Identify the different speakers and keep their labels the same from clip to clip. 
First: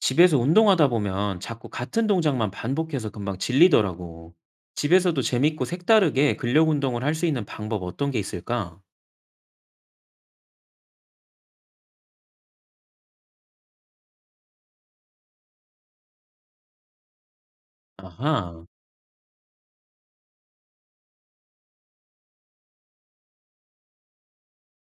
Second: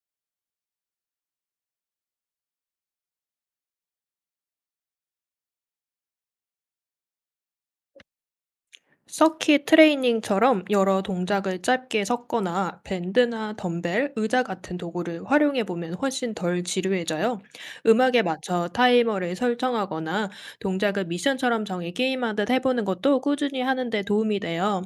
Speaker 1: 집에서 운동하다 보면 자꾸 같은 동작만 반복해서 금방 질리더라고. 집에서도 재밌고 색다르게 근력 운동을 할 수 있는 방법 어떤 게 있을까?
Speaker 2: 서킷 트레이닝처럼 여러 동작을 짧게 섞거나 밴드나 덤벨, 의자 같은 도구를 활용해 보면 훨씬 덜 지루해져요. 음악에
Speaker 1: 아하,
Speaker 2: 맞춰 타이머를 설정하거나 동작을 미션처럼 정해 게임하듯 해보는 것도 꾸준히 하는데 도움이 돼요.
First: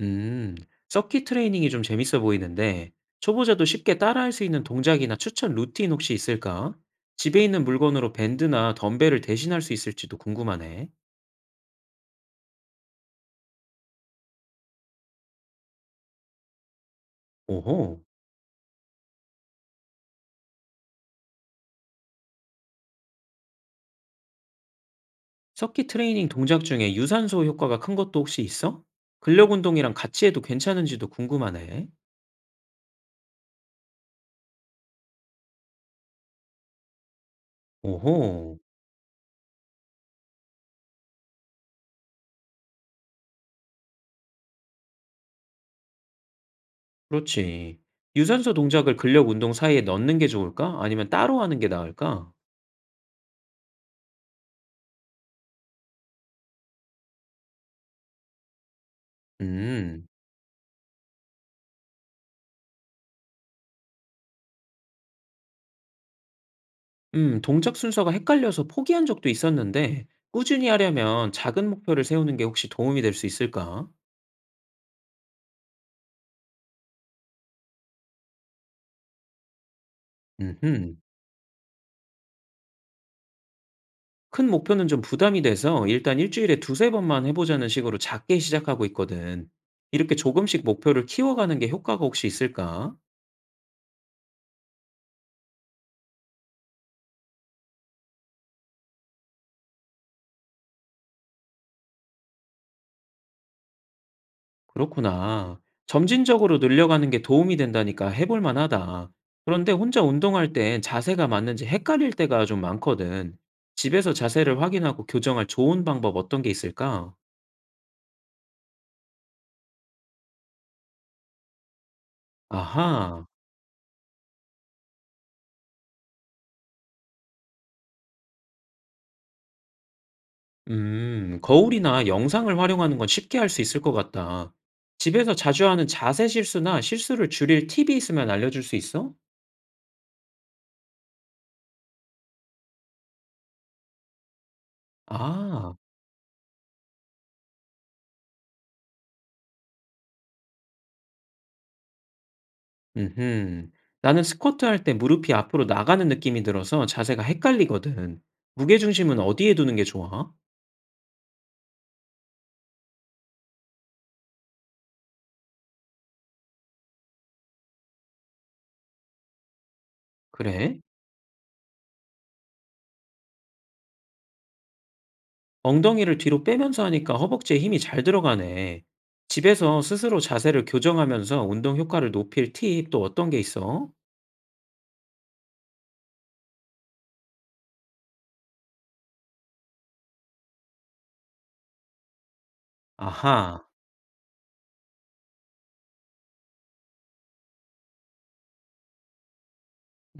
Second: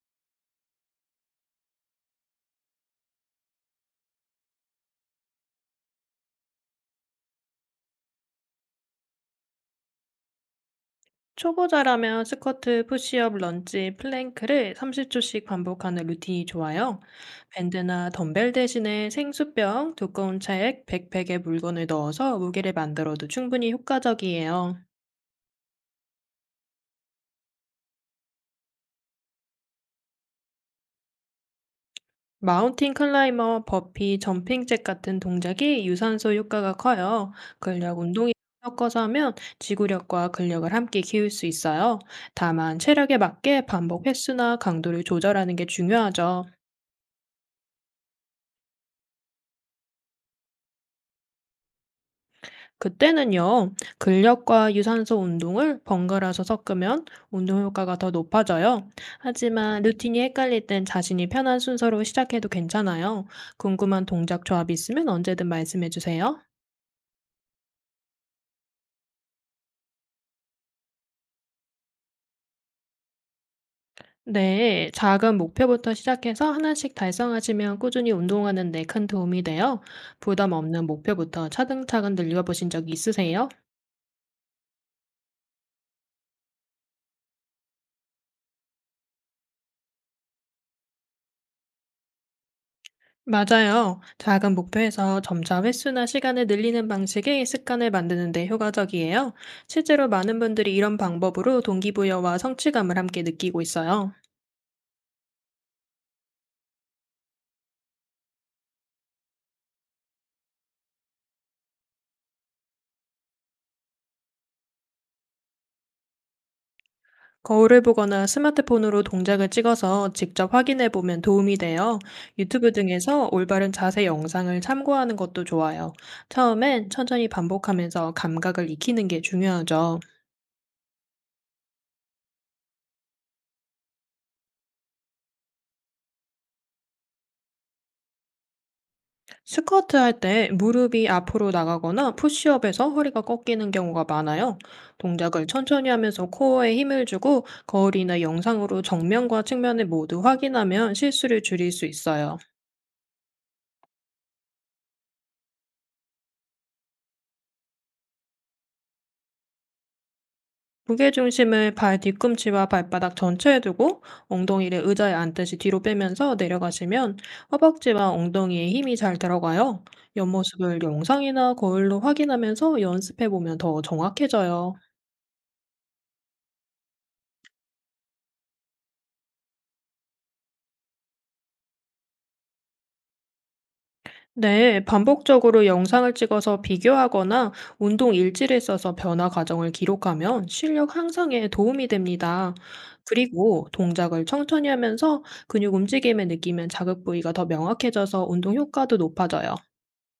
Speaker 1: 음, 서킷 트레이닝이 좀 재밌어 보이는데, 초보자도 쉽게 따라할 수 있는 동작이나 추천 루틴 혹시 있을까? 집에 있는 물건으로 밴드나 덤벨을 대신할 수 있을지도 궁금하네.
Speaker 2: 초보자라면 스쿼트, 푸시업, 런지, 플랭크를 30초씩 반복하는 루틴이 좋아요.
Speaker 1: 오호,
Speaker 2: 밴드나 덤벨 대신에 생수병, 두꺼운 책, 백팩에 물건을 넣어서 무게를 만들어도 충분히 효과적이에요.
Speaker 1: 서킷 트레이닝 동작 중에 유산소 효과가 큰 것도 혹시 있어? 근력 운동이랑 같이 해도 괜찮은지도 궁금하네.
Speaker 2: 마운틴 클라이머, 버피, 점핑잭 같은 동작이 유산소 효과가 커요. 근력 운동이
Speaker 1: 오호.
Speaker 2: 섞어서 하면 지구력과 근력을 함께 키울 수 있어요. 다만 체력에 맞게 반복 횟수나 강도를 조절하는 게 중요하죠.
Speaker 1: 그렇지. 유산소 동작을 근력 운동 사이에 넣는 게 좋을까? 아니면 따로 하는 게 나을까?
Speaker 2: 그때는요, 근력과 유산소 운동을 번갈아서 섞으면 운동 효과가 더 높아져요. 하지만
Speaker 1: 음.
Speaker 2: 루틴이 헷갈릴 땐 자신이 편한 순서로 시작해도 괜찮아요. 궁금한 동작 조합이 있으면 언제든 말씀해 주세요.
Speaker 1: 동작 순서가 헷갈려서 포기한 적도 있었는데, 꾸준히 하려면 작은 목표를 세우는 게 혹시 도움이 될 수 있을까?
Speaker 2: 네, 작은 목표부터 시작해서 하나씩 달성하시면 꾸준히 운동하는 데 큰 도움이 돼요. 부담 없는
Speaker 1: 음흠.
Speaker 2: 목표부터 차근차근 늘려보신 적이 있으세요?
Speaker 1: 큰 목표는 좀 부담이 돼서 일단 일주일에 두세 번만 해보자는 식으로 작게 시작하고 있거든. 이렇게 조금씩 목표를 키워가는 게 효과가 혹시 있을까?
Speaker 2: 맞아요. 작은 목표에서 점차 횟수나 시간을 늘리는 방식이 습관을 만드는 데 효과적이에요. 실제로 많은 분들이 이런 방법으로 동기부여와 성취감을 함께 느끼고 있어요.
Speaker 1: 그렇구나. 점진적으로 늘려가는 게 도움이 된다니까 해볼 만하다. 그런데 혼자 운동할 땐 자세가 맞는지 헷갈릴 때가 좀 많거든. 집에서 자세를 확인하고 교정할 좋은 방법 어떤 게 있을까?
Speaker 2: 거울을 보거나 스마트폰으로 동작을 찍어서 직접 확인해 보면 도움이 돼요. 유튜브
Speaker 1: 아하,
Speaker 2: 등에서 올바른 자세 영상을 참고하는 것도 좋아요. 처음엔 천천히 반복하면서 감각을 익히는 게 중요하죠.
Speaker 1: 거울이나 영상을 활용하는 건 쉽게 할 수 있을 것 같다. 집에서 자주 하는 자세 실수나 실수를 줄일 팁이 있으면 알려줄 수 있어?
Speaker 2: 스쿼트 할 때 무릎이 앞으로 나가거나 푸시업에서 허리가 꺾이는 경우가 많아요. 동작을
Speaker 1: 아.
Speaker 2: 천천히 하면서 코어에 힘을 주고 거울이나 영상으로 정면과 측면을 모두 확인하면 실수를 줄일 수 있어요.
Speaker 1: 음흠. 나는 스쿼트 할 때 무릎이 앞으로 나가는 느낌이 들어서 자세가 헷갈리거든. 무게중심은 어디에 두는 게 좋아?
Speaker 2: 무게중심을 발 뒤꿈치와 발바닥 전체에 두고 엉덩이를 의자에 앉듯이 뒤로 빼면서 내려가시면 허벅지와 엉덩이에 힘이 잘 들어가요.
Speaker 1: 그래?
Speaker 2: 옆모습을 영상이나 거울로 확인하면서 연습해보면 더 정확해져요.
Speaker 1: 엉덩이를 뒤로 빼면서 하니까 허벅지에 힘이 잘 들어가네. 집에서 스스로 자세를 교정하면서 운동 효과를 높일 팁 또 어떤 게 있어?
Speaker 2: 네, 반복적으로 영상을 찍어서 비교하거나 운동 일지를 써서 변화 과정을 기록하면 실력 향상에 도움이 됩니다.
Speaker 1: 아하,
Speaker 2: 그리고 동작을 천천히 하면서 근육 움직임을 느끼면 자극 부위가 더 명확해져서 운동 효과도 높아져요.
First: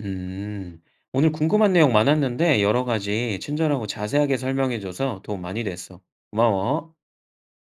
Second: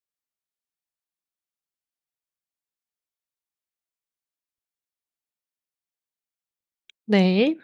Speaker 1: 음. 오늘 궁금한 내용 많았는데 여러 가지 친절하고 자세하게 설명해줘서 도움 많이 됐어. 고마워.
Speaker 2: 네.